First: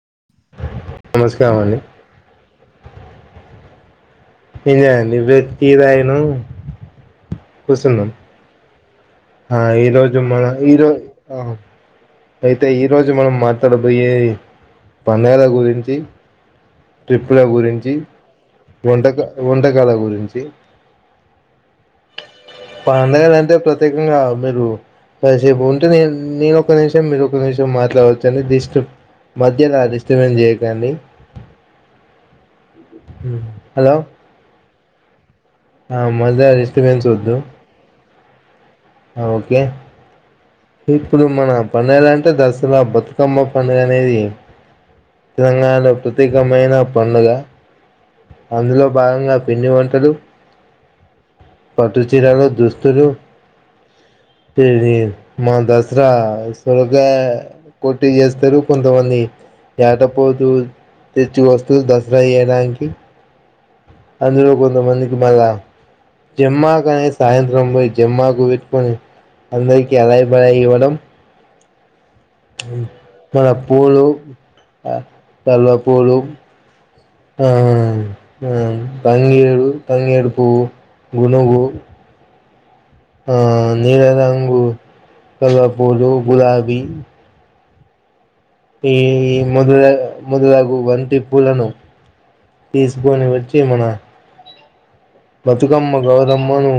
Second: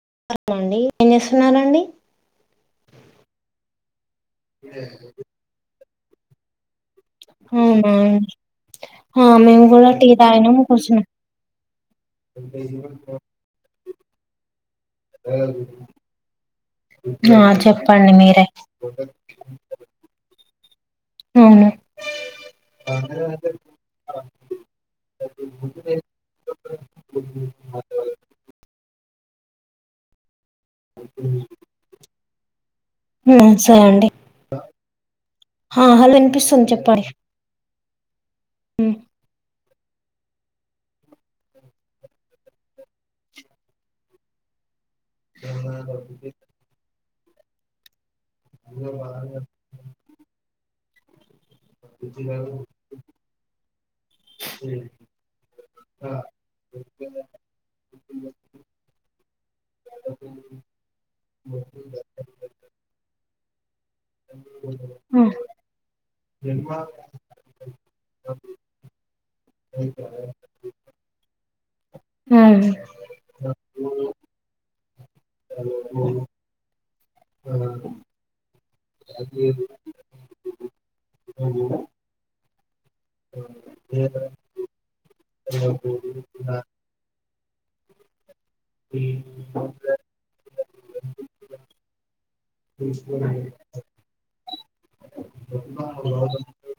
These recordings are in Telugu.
[inaudible] స్కారం అండి ఏం నమస్కారం అండి చేస్తున్నారండి ఇదే ఇవే టీ తాగినాం అవునా ఆ మేము ఈ కూడా టీ రోజు మన తాగినం ఈరోజు ఆ అయితే ఈ రోజు మనం మాట్లాడబొయ్యేది పండగల గురించి ట్రిప్పుల కూర్చున్నాం ఆ గురించి చెప్పండి మీరే వంటక వంటకాల గురించి అవును పండగలంటే అంటే ప్రత్యేకంగా మీరు కాసేపు ఉంటే నే నేనొక నిమిషం మీరు ఒక నిమిషం మాట్లాడచ్చు అని డిస్టర్బ్ మధ్యద డిస్టర్బెన్స్ చెయ్యక్ [unintelligible] మ్మ్ ఉమ్ సరే హలో అండి ఆ హలో మళ్ళ వినిపిస్తుంది చెప్పండి డిస్టర్బెన్స్ వద్దు ఉమ్ ఆ ఓకే ఇప్పుడు మన పండుగలు అంటే దసరా బతుకమ్మ పండుగ అనేది తెలంగాణలో ప్రత్యేకమైన పండగ అందులో భాగంగా పిండి వంటలు పట్టుచీరలు దుస్తులు [unintelligible] మా దసరా సురగా కొట్టి చేస్తారు కొంతమంది యాట పోతూ తెచ్చి కోస్తారు దసరా చెయ్యడానికి అందులో కొంతమందికి ఉమ్ మళ్ళా జమ్మాకనే సాయంత్రం పోయి జమ్మాకు పెట్టుకొని అందరికి అదై పనే ఇవ్వడం ఉమ్ మన పూలు ఆ కలువ పూలు ఆ తంగేడు తంగేడు పువ్వు గునగు ఆ నీల రంగు కల్వపూలు గులాబీ ఈ ఈ మొదల మొదలగువంటి పూలను తీసుకొని వచ్చి మన బతుకమ్మ గౌరమ్మను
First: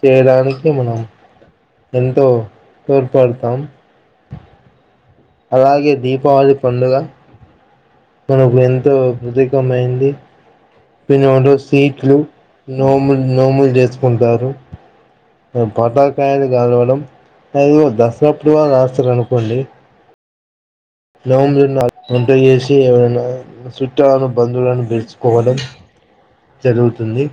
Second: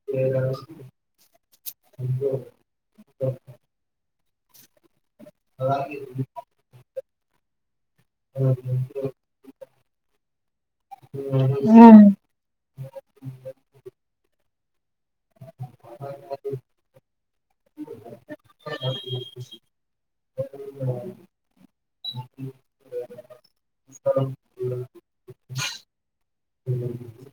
చేయడానికి మన ఎంతో తోర్పు పడతాం అలాగే దీపావళి పండుగ మనకు ఎంతో ప్రతీకం అయింది పిన్నోడు ఉమ్ సీట్లు నోములు చేసుకుంటారు పటాకాయలు కాలవడం అదో దసరప్పుడు కూడా కాలుస్తారు అనుకోండి నవంబ్రి వంట చేేసి ఏవరైనా చుట్టాలను బంధువులను పెలుచుకోవడం జరుగుతుంది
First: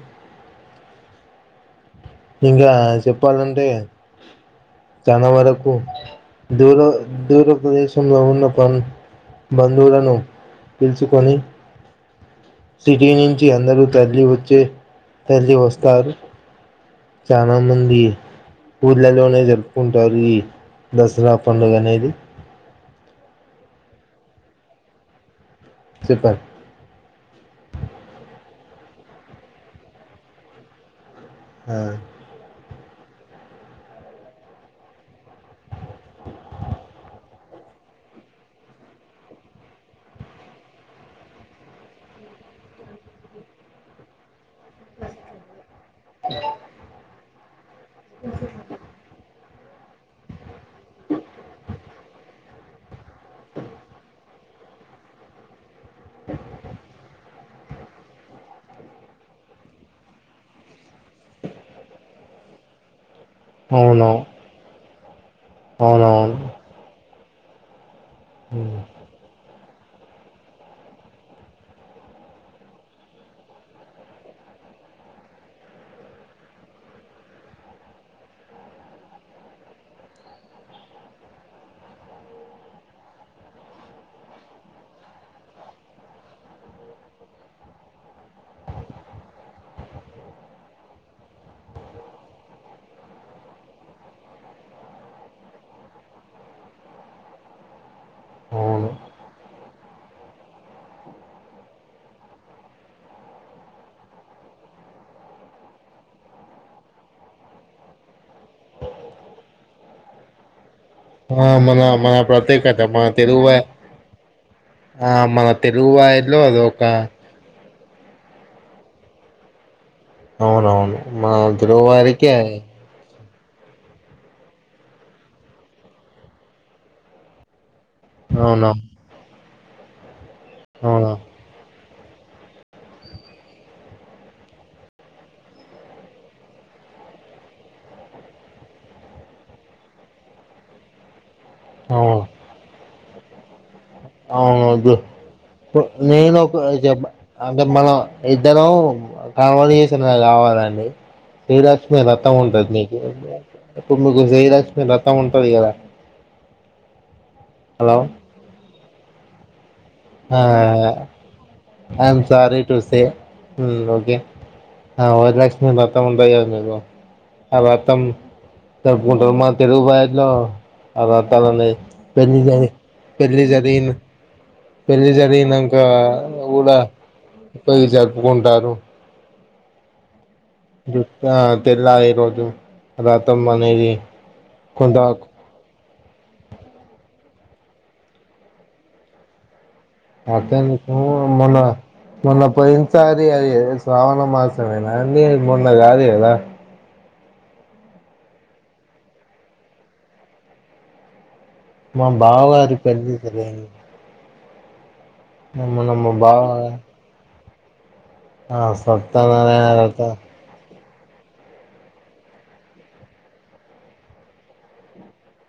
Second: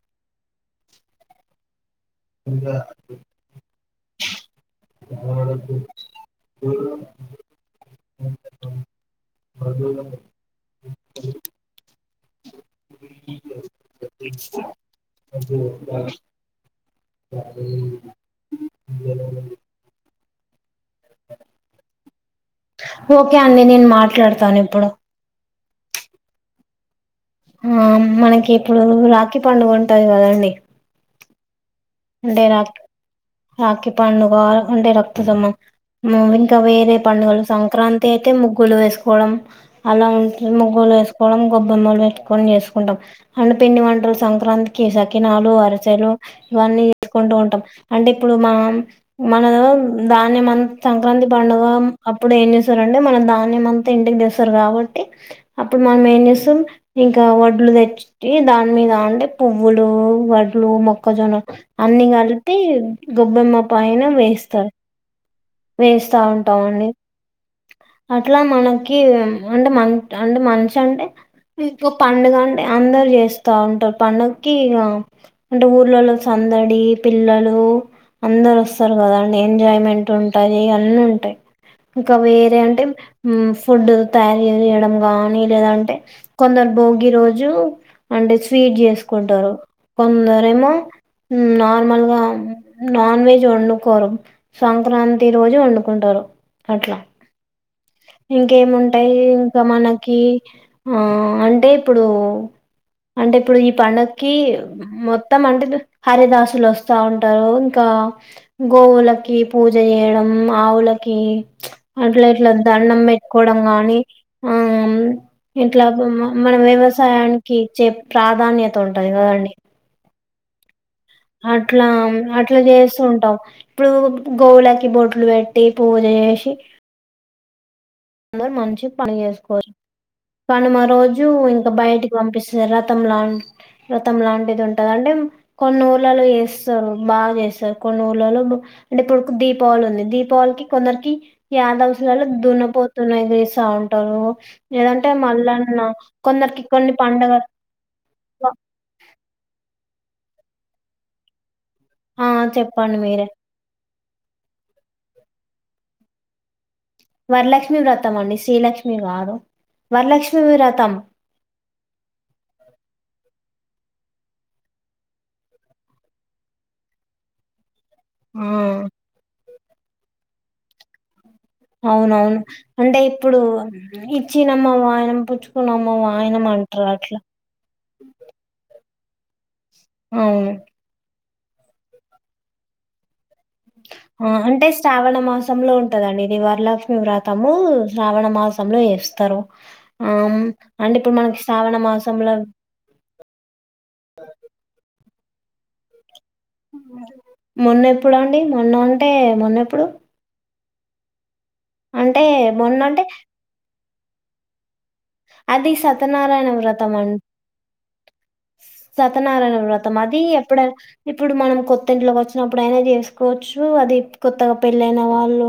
ఇంకా చెప్పాలంటే ఇగ జావారకు దూర దూరప్రదేశంలో ఉన్న పని బంధువులను పిలుచుకొని సిటీ నుంచి అందరూ తల్లి వచ్చే తల్లి వస్తారు చానా మంది ఊళ్లల్లోనే జరుపుకుంటారు ఈ దసరా పండుగ అనేది ఓకే అండి నేను మాట్లాడతాను ఇప్పుడు సిఫర్ ఆ మనకి ఇప్పుడు రాఖీ పండుగ ఉంటది కదండి ఆ అంటే నాకు రాఖి పండుగ అంటే రక్తసమ్మం ఇంకా వేరే పండుగలు సంక్రాంతి అయితే ముగ్గులు వేసుకోవడం అలా ఉంట ముగ్గులు వేసుకోవడం గొబ్బెమ్మలు పెట్టుకొని చేసుకుంటాం హన్ను పిండి వంటలు సంక్రాంతికి సకినాలు అరి సెలు ఇవన్నీ తీసుకుంటూ ఉంటాం అంటే ఇప్పుడు మా మ ధాన్యం అంత సంక్రాంతి పండుగ అప్పుడు ఏం చేస్తారుంటే మనం ధాన్యం అంతా ఇంటికి తెసు కొత్తరు కాబట్టి అప్పుడు మనం ఏం చేస్తాం ఇంకా వం పలు తెచ్చి దాని మీద అంటే పువ్వులు వడ్లు మొక్కజొన అన్ని కలిపి గొబ్బెమ్మ పైన అవును వేస్తారు వేస్తా అవునవును ఉంటాం అండి అట్లా మనకి అంటే మ అంటే మంచి అంటే ఇంక పండుగ అంటే అందరు చేస్తా ఉంటారు పండుగకి ఇక అంటే ఊర్లలో సందడి పిల్లలు అందరు వస్తారు కదా అండి ఎంజాయ్మెంట్ ఉంటాయి అన్నీ ఉంటాయి ఇంకా వేరే అంటే ఫుడ్ తయారు చేయడం గాని లేదంటే కొందరు భోగి రోజు అంటే స్వీట్ చేసుకుంటారు కొందరేమో నార్మల్గా నాన్ వెజ్ వండుకోరు సంక్రాంతి రోజు వండుకుంటారు అట్లా అవును ఇంకేముంటాయి ఇంకా మనకి ఆ అంటే ఇప్పుడు అంటే ఇప్పుడు ఈ పండక్కి మొత్తం అంటే హరిదాసులు వస్తా ఉంటారు ఇంకా గోవులకి పూజ చేయడం ఆవులకి మన మన అట్లా ఇట్లా ప్రత్యేకత అల్లం మన తెలుగు పెట్టుకోవడం గానీ ఆ ఆ మన ఇట్లా తెలుగు వారిలో మన అదొక వ్యవసాయానికి ఇచ్చే ప్రాధాన్యత ఉంటది గదండి అవునవును మన తెలుగు అట్లా వారికి అట్లా జేస్తుంటమ్ ఇప్పుడు గోవులకి బొట్లు బెట్టి పూజ జేసి అందరు అవును మంచిగ పని జేసుకోరి కనుమా అవును రోజు ఇంకా బయటికి పంపిస్తర్ రతంలా వ్రతం లాంటిది ఉంటది అంటే కొన్ని ఊళ్లలో చేస్తరు బాగా జేస్తరు కొన్ని ఊళ్లలో అంటే ఇప్పుడు దీపావళి ఉంది దీపావళికి కొందరికి యాదవ్స్ అవును లల్లో దున్నపోతులదే సౌండ్ అవును వద్దు నేను కొందరికి ఒకటి కొన్ని చెప్ పండగలు అంటే మనం ఇద్దరం కన్వగేషన్ కావాలండి శ్రీలక్ష్మి ఆ రతం ఉంటది మీకు చెప్పండి మీరే ఇప్పుడు మీకు శ్రీలక్ష్మి రతం ఉంటది గదా వరలక్ష్మి వ్రతం అండి శ్రీలక్ష్మి గాదు ఆ I am sorry to say um okay ఆ వరలక్ష్మి వ్రతం ఉంటదిగా మీకు అ మొత్తం ఆ జరుపుకుంటారు మా తెలుగు భాషలో అవబ్ తాలని పెళ్ళి అవునవును జరిగి అంటే ఇప్పుడు పెళ్ళి జరిగినంకా ఇచ్చినమ్మ పెళ్ళి వాయనం జరిగినంకా పుచ్చుకున్నమ్మ వాయనం గాడా అంటారు అట్లా ఇది జరుపుకుంటారు అవును జుట్టు ఆ తెల్లారి రోజు రా ఆ అంటే శ్రావణ మాసంలో ఉం గదండి ఇది వరలక్ష్మి వ్రతము శ్రావణ మాసంలో చేస్తరు అతనికి మొన్న మాసంలో మొన్న పోయినసారి అది శ్రావణ మాసమేనా అండి మొన్న గాదు గదా మొన్న ఎప్పుడు అండి మొన్న అంటే మొన్నెప్పుడు మా అంటే బావ గారి మొన్నంటే పెళ్ళికి లేండి అది మా బావ సత్యనారాయణ వ్రతం అం సత్యనారాయణ వ్రతం అది ఎప్పుడ ఇప్పుడు మనం కొత్త ఇంట్లోకి వచ్చినప్పుడు అయినా చేసుకోవచ్చు అది కొత్తగా పెళ్ళయిన వాళ్ళు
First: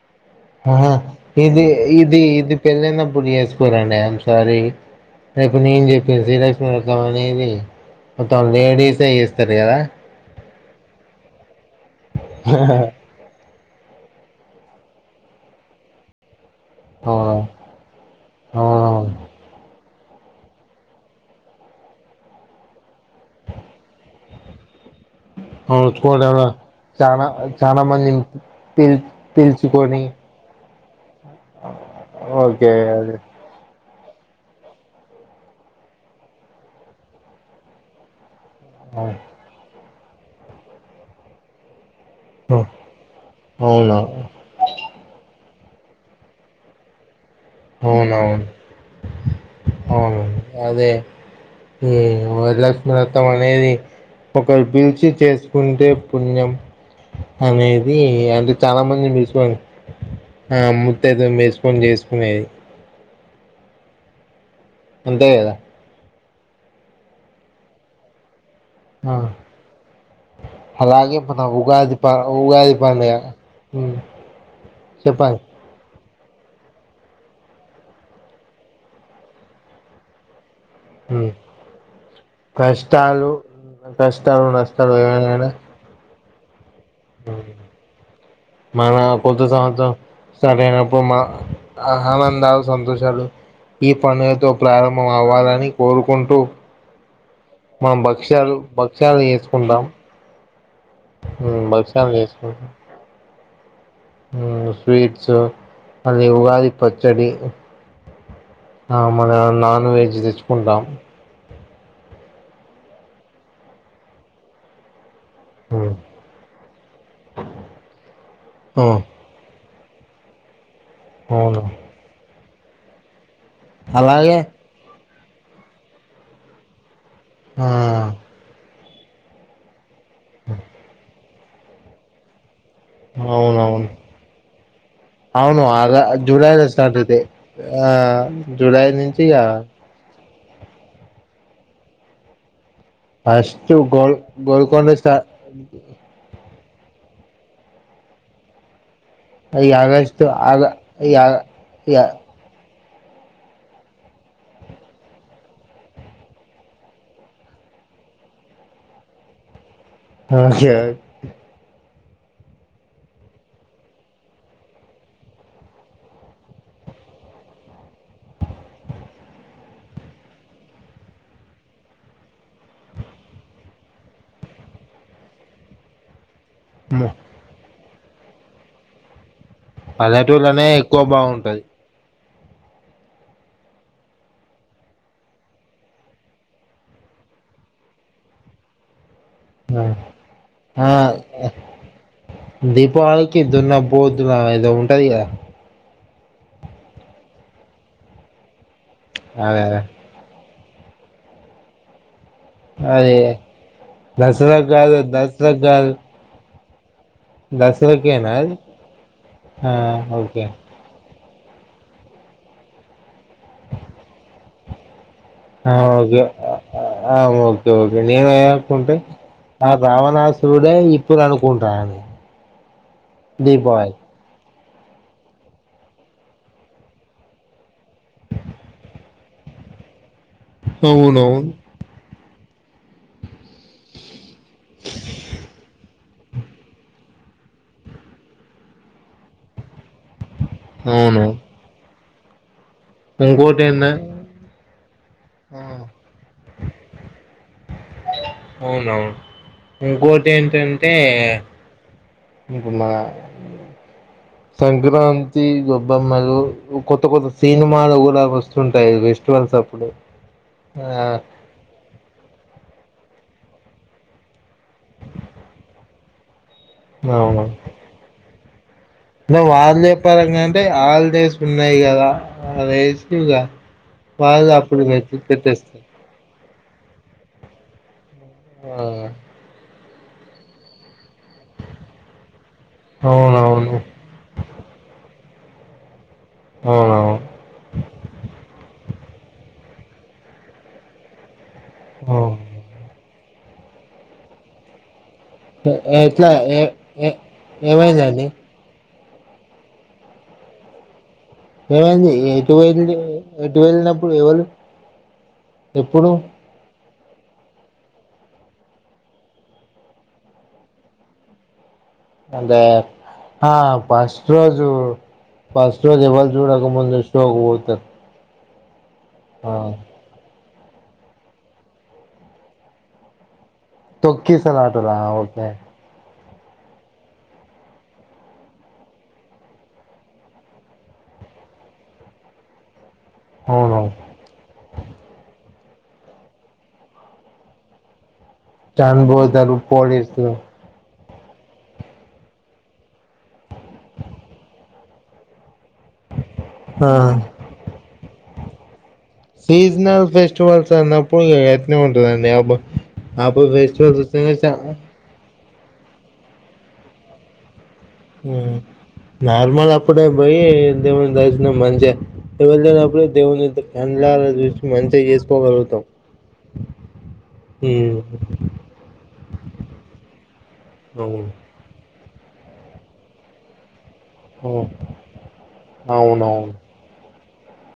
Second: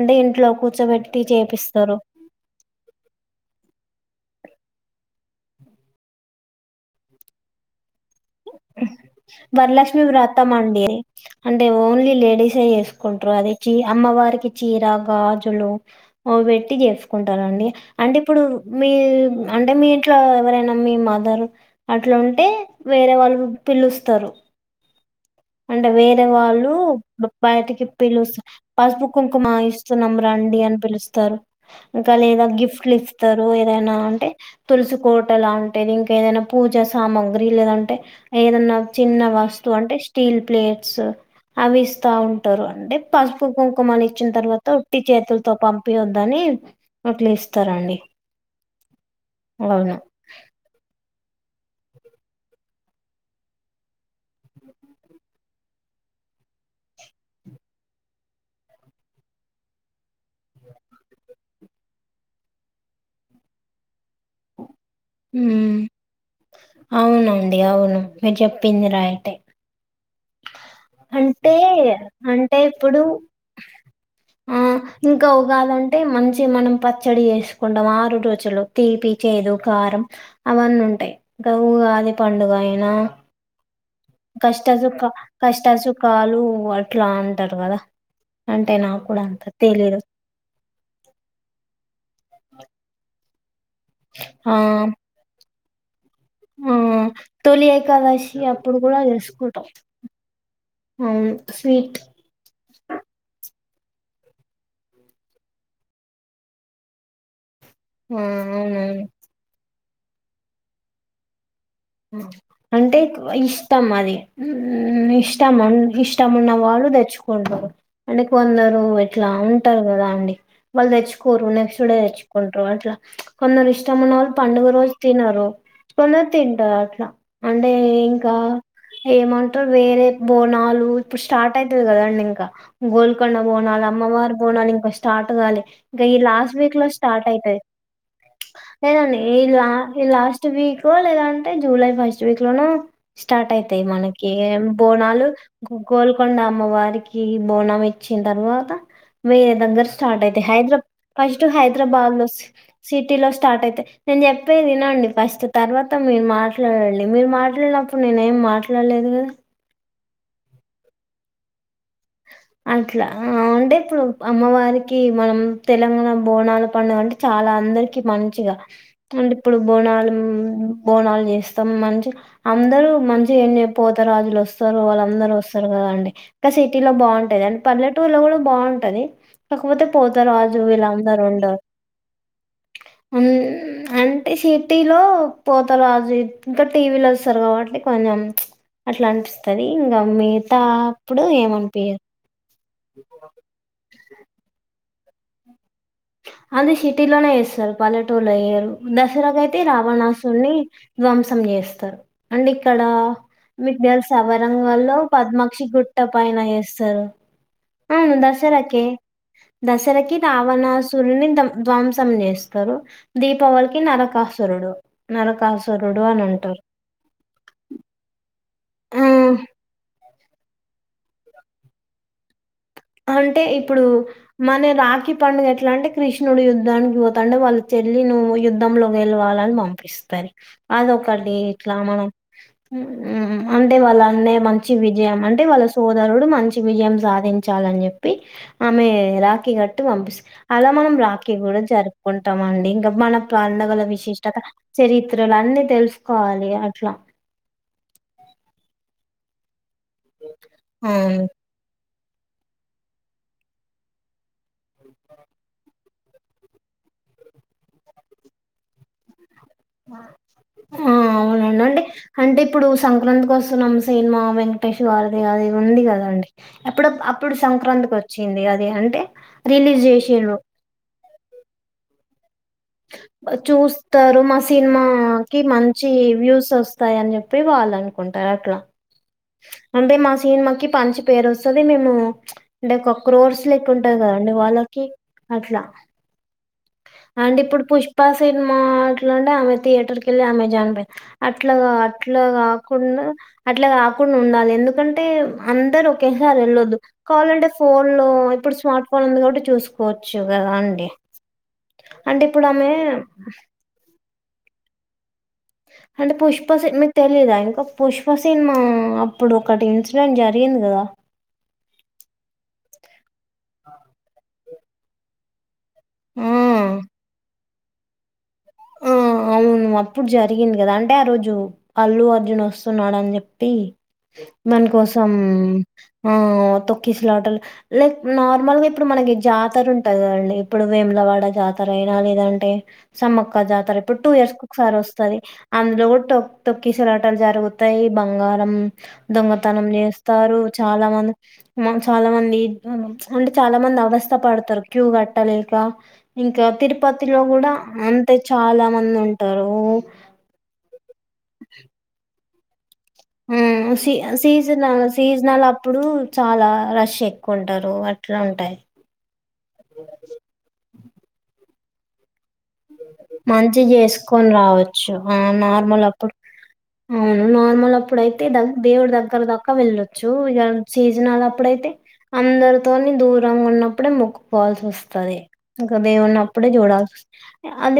అంటే ఇంట్లో ఆహా కూర్చోబెట్టి ఇది చేపిస్తారు. ఇది ఇది పెళ్ళైనప్పుడు చేసుకోరండి ఐ యామ్ సారి రేపు నేను జెప్పిన శ్రీలక్ష్మి వ్రతం అనేది మొత్తం లేడీసే జేస్తరు గదా వ్రతమండి అంటే ఓన్లీ లేడీసే చేసుకుంటరు అది చీ అమ్మవారికి చీరా గాజులు అవి బె ట్టి అవును జేసుకుంటారండి అంటే ఇప్పుడు మీ అవునవును అంటే మీ ఇంట్లా ఎవరైనా మీ మదర్ అట్లా ఉంటే వేరే వాళ్ళు పిలుస్తరు అంటే అవును వేరే చూడంలో వాళ్ళు చానా చాలా బయటికి మందిని పిలుస్త పిల్ పసుపుకుంకుమ పిలుచుకొని ఇస్తున్నాం రండి అని పిలుస్తారు ఇంకా లేదా ఓకే గిఫ్ట్ లు అదే ఇస్తరు ఏదైనా అంటే తులసి కోట లాంటిది ఇంకా ఏదైనా పూజ సామాగ్రి లేదంటే ఏదన్నా చిన్న వస్తువు అంటే స్టీల్ ప్లేట్స్ అవి ఇస్తా ఉంటరు అంటే పసుపు అవును కుంకుమలు ఇచ్చిన తర్వాత ఉట్టి చేతులు తో పంపియొద్దని అట్ల ఇస్తరు అవునవును అవును అదే ఏమో వరలక్ష్మి వ్రతం అనేది ఒకరు పిల్చి చేసుకుంటే పుణ్యం అనేది అంటే చాలా మందిని తీసుకోండి ఆ ముత్తయిదును దీసుకొని చేసుకునేది అంతేగదా ఉమ్ అవునండి అవును మీరు చెప్పింది ఆ రైటె అలాగే మన అంటే ఉగాది ప అంటే ఉగాది ఇప్పుడు పండుగ ఉమ్ ఆ ఇంకా చెప్పండి ఉగాదన్ టే మంచిగ మనం పచ్చడి చేసుకుంటాం ఆరు రోజులు తీపి, చేదు, కారం అవన్నుంటయి ఉమ్ ఇంక ఊగాది పండుగ అయినా కష్టాలు కష్టాలు కష్ట నష్టాలు సుఖ ఏమైనా కష్ట సుఖాలు అట్లా అంటరు కదా అంటే మన నాకు కూడా కొత్త అంత సంవత్సరం తెలీదు. స్టార్టయినప్పుడు మా ఆహావన్ కాలు సంతోషాలు ఈ పండుగతో ఆ! ప్రారంభం అవ్వాలని కోరుకుంటూ ఆ! తొలి మనం ఏకాదశి భక్ష్యాలు అప్పుడు గూడ భక్ష్యాలు చేసుకుంటాం అవును. ఉమ్ స్వీట్. భక్షాలు చేసుకుంటాం ఉమ్ స్వీట్స్ అది ఉగాది పచ్చడి ఆ! ఆ అవునవును. మల్లా నాన్ వెజ్ తెచ్చుకుంటాం అంటే ఇష్టం అది ఉమ్ ఇష్ ష్టం ఇష్టం ఉన్న వాళ్ళు తెచ్చుకుంటరు అంటే కొందరు ఆ ఇట్లా ఉన్ టరు గదా అండి వాళ్ళు తెచ్చుకోరు అవును నెక్స్ట్ డే తెచ్చుకుంటరు అట్లా కొందరు ఇష్టం ఉన్న వాళ్ళు అలాగే పండుగ రోజు తినరు, కొందరు తింటరట్లా ఆ అంటే ఇంకా ఏమంటరు వేరే బోనాలు ఇప్పుడు స్టార్ట్ అయితది కదాండి ఇంకా గోల్కొండ బోనాలు, అవునవును అమ్మవారి బోనాలు ఇంక స్టార్ట్ గాలే, అవును అలా ఇంకా ఈ లాస్ట్ జూలైలో వీక్ లో అయితే స్టార్ట్ అయితయ్ ఆ జూలై లేదండి, నుంచి ఈ ఇగ లా లాస్ట్ స్ట్ వీకో లేదంటే జూలై ఫస్ట్ వీక్ లోనో స్టార్ట్ ఫస్ట్ అయితయి గోల్ మనకి గోల్కొండ స్టా బోనాలు, గో గోల్కొండ అమ్ మ్మవారికి బోనం ఇచ్చిన్తర్వాత వేరే ఈ దగ్గర స్టార్ట్ ఆగస్టు అయితయ్, ఆగ హైద్ర ఈ ఆగ ఫస్ట్ ఇగ హైదరాబాద్ లో స్ సిటీలో స్టార్ట్ అయితయి నేను చెప్పేది వినండి ఫస్ట్ తర్వాత మీరు మాట్లాడండి, మీరు మాట్లాడినప్పుడు నేనేమ్ మాట్లాడలేదు గదా అ జోక్ అట్లా ఆ అంటే ఇప్పుడు అమ్మవారికి మనం తెలంగాణ బోనాల పండుగ అంటే చాలా అందరికి మంచిగ, అంటే ఇప్పుడు బోనాలు బోనాలు చేస్తాం మంచి అన్ అందరూ మంచిగ ఎంజయ్ పోత రాజులొస్తరు వాళ్ళందరూ ఒస్తరు గదాండి కసేప్ సిటీ లో బావుంటది అంటె పల్లెటూర్లో కూడ బావుంటది కాకపోతే పోతారాజు పల్లెటూర్లోనే ఎక్కువ వీలందరూ ఉండరు బాగుంటది అన్ అంటే సిటీ లో పోతారాజు ఇంక టీ వీ లోస్తరు గాబట్టి కొన్ నం అట్ల అనిపిస్తది ఇంగ ఆ మిగతాప్పుడు ఏమన్ దీపావళికి దున్న పోతులను ఏదో ఉంటది గదా అది సిటీలోనే చేస్తరు పల్లెటూళ్లో జెయ్యరు దసరాకయితే అదే అదే రావణాసున్నీ ధ్వంసం చేస్తరు అండ్ ఇక్కడా అది మీకు దెల్సా దసరాకు వరంగల్ లో కాదు దసరాకు పద్మాక్షి కాదు గుట్ట పైన చేస్తరు అవును దసరాకేనా అది దసరాకే, ఆ దసరకి ఓకే రావణాసుడ్ సుడ్ని ధం ధ్వంసం చేస్తరు, దీపావళికి నరకాసురుడు ఆ నరకాసురుడు ఓకే అని అంటారు ఆ ఓకే ఓకే నేను ఏమనుకుంటే ఆ అవునా సూదయ్ ఇప్పుడనుకుంటాదే హాంటే ఇప్పుడు మన రాఖీ పండుగేట్లాటే కృష్ణుడు యుద్ధానికి పోతంటే, వాళ్ళ చెల్లి నువ్వు యుద్ధంకిలో గేల్వా. లని పంపిస్తాది అదొకటి అవునవును ఇట్లా మనం మ్మ్ అంటే వాళ్ళ అన్నే. మంచి విజయం అంటే వాళ్ళ సోదరుడు మంచి విజయం సాధిం చాలని జెప్పి ఆమె రాఖీ గట్టి పంపిస్ అలా మనం అవును రాఖీ గూడా జరు. కుంటామండి మన ఇంకోటి పండగల ఏంద విశిష్టత చరిత్రలన్ని తెలుసుకోవాలి అట్లా. అవునవును ఇంకోటేంటంటే. అవును. ఇప్పుడు మన సంక్రాంతి గొబ్బమ్మలు కొత్త, కొత్త సినిమాలు కూడా వస్తుంటాయి. [unintelligible] టూవల్సప్పుడు ఆ అవునండి. అంటే అంటే ఇప్పుడు సంక్రాంతికి వస్తున్నాం, సిన్మా వెంకటేష్ గారిది అది ఉంది గదండి. అప్పుడప్ అప్పుడు సంక్రాంతికి వచ్చింది అది అన్ ఇంగా వాళ్లే పరంగంటే ఆళ్జెస్ కున్నాయి గదా చూస్తారు మా వాళ్ళు అప్పుడు వెతికి సిన్మాకీ పెట్టేస్తారు మంచి వ్యూస్ వస్. త్తయని చెప్పి వాళ్లనుకుంటారు అట్లా ఆ అంటే మా సిన్మాకి పంచ్ పేరొస్తది మేము ప్చ్ అంటే, కొక్రోర్స్ అవునవును లెక్కుంటది కదండి వాళ్ళకి. అట్లా అవునవును అంటే ఇప్పుడు పుష్పా సిన్మా అట్లాంటే ఆమె. థియేటర్ కేళ్లి ఆమె జన్పోయింది అట్లా అట్లాకాకుండా అట్లా కాకుండా ఉండాలి ఎందుకం టే అందరు ఎట్లా ఒకేసారి ఏ వెళ్ళొద్దు ఏ కావాలంటే ఫోన్ లో ఏమైందండి ఇప్పుడు స్మార్ట్ ఫోన్ ఉంది గాబట్టి చూసుకోవచ్చు గదాండి ఏమైంది ఏ ఎటు పోయింది ఎటు వెళ్ళినప్పుడు ఎవళ్ళు? అంటే పుష్ప సె మిక్ తెలీదా ఇంకా పుష్ప సిన్మా అప్పుడు ఒకటి, ఇన్సిడెంట్ జరిగింది గదా! అంటే ఆ ఫస్ట్ రోజు, ఫస్ట్ రోజు ఆ ఎవళ్ చూడక ముందు షోకు పోతా. ఆ అవును అప్పుడు జరిగింది గదా! అంటే ఆ రోజు అల్లు అర్జున్ వస్సున్నాడన్జెప్. పి మన తొక్కిసలాటలా కోసం ఓకే ఆవ్ తొక్కిస్ లాటలు లైక్ నార్మల్గా ఇప్పుడు, మనకి జాతర ఉంటది కదండి ఇప్పుడు వేములవ. వాడ జాతర అయినా లేదంటే, సమ్మక్క జాతర అవునవును ఇప్పుడు టూ ఇయర్స్ ఒక్సారి వస్తది. అందులో కూడా తొక్ తొకిసలాటాల్ జరుగుతాయి బంగా రం చనిపోతారు దొంగతనం పోలీసులు చేస్తారు చాలా మంది మ్మ చాలా మంది [unintelligible] ప్చ్ అంటే చాలా మంది అవస్థ పడతారు క్యూ కట్టలేక. ఇంకా ఆ తిరుపతిలో కూడా అన్ సీజనల్ ఫెస్టివల్స్ అన్నప్పుడు ఇగ అట్నే ఉంటదండి యాబో. ఊ ఉ సి సీజనల్ సీజనల్ అప్పుడు చాలా రష్ ఎక్కువుంటారు. మ్ అట్లుంటాయి. నార్మల్ అప్పుడే బోయి దేవుని దర్శనం మంచిగా. వెళ్లేటప్పుడే దేవుని మంచిగ [unintelligible] జేసుకొని కండ్లరా జుషి రావచ్చు. మంచిగా ఆ! నార్మల్ జేసుకోగలుగుతాం. అప్పుడు అవును నార్మల్ అప్పుడైతే దగ్ దేవుడి దగ్గర ద క్క వెళ్ళొచ్చు ఇగ అవును సీజనల్లప్పుడయితే అందరుతోని దూరంగున్నప్. అప్పుడే అవును ముక్కుకోవాల్సిసోస్తది ఇంకా అవునవును దేవునప్పుడే జుడాల్సోస్త అది.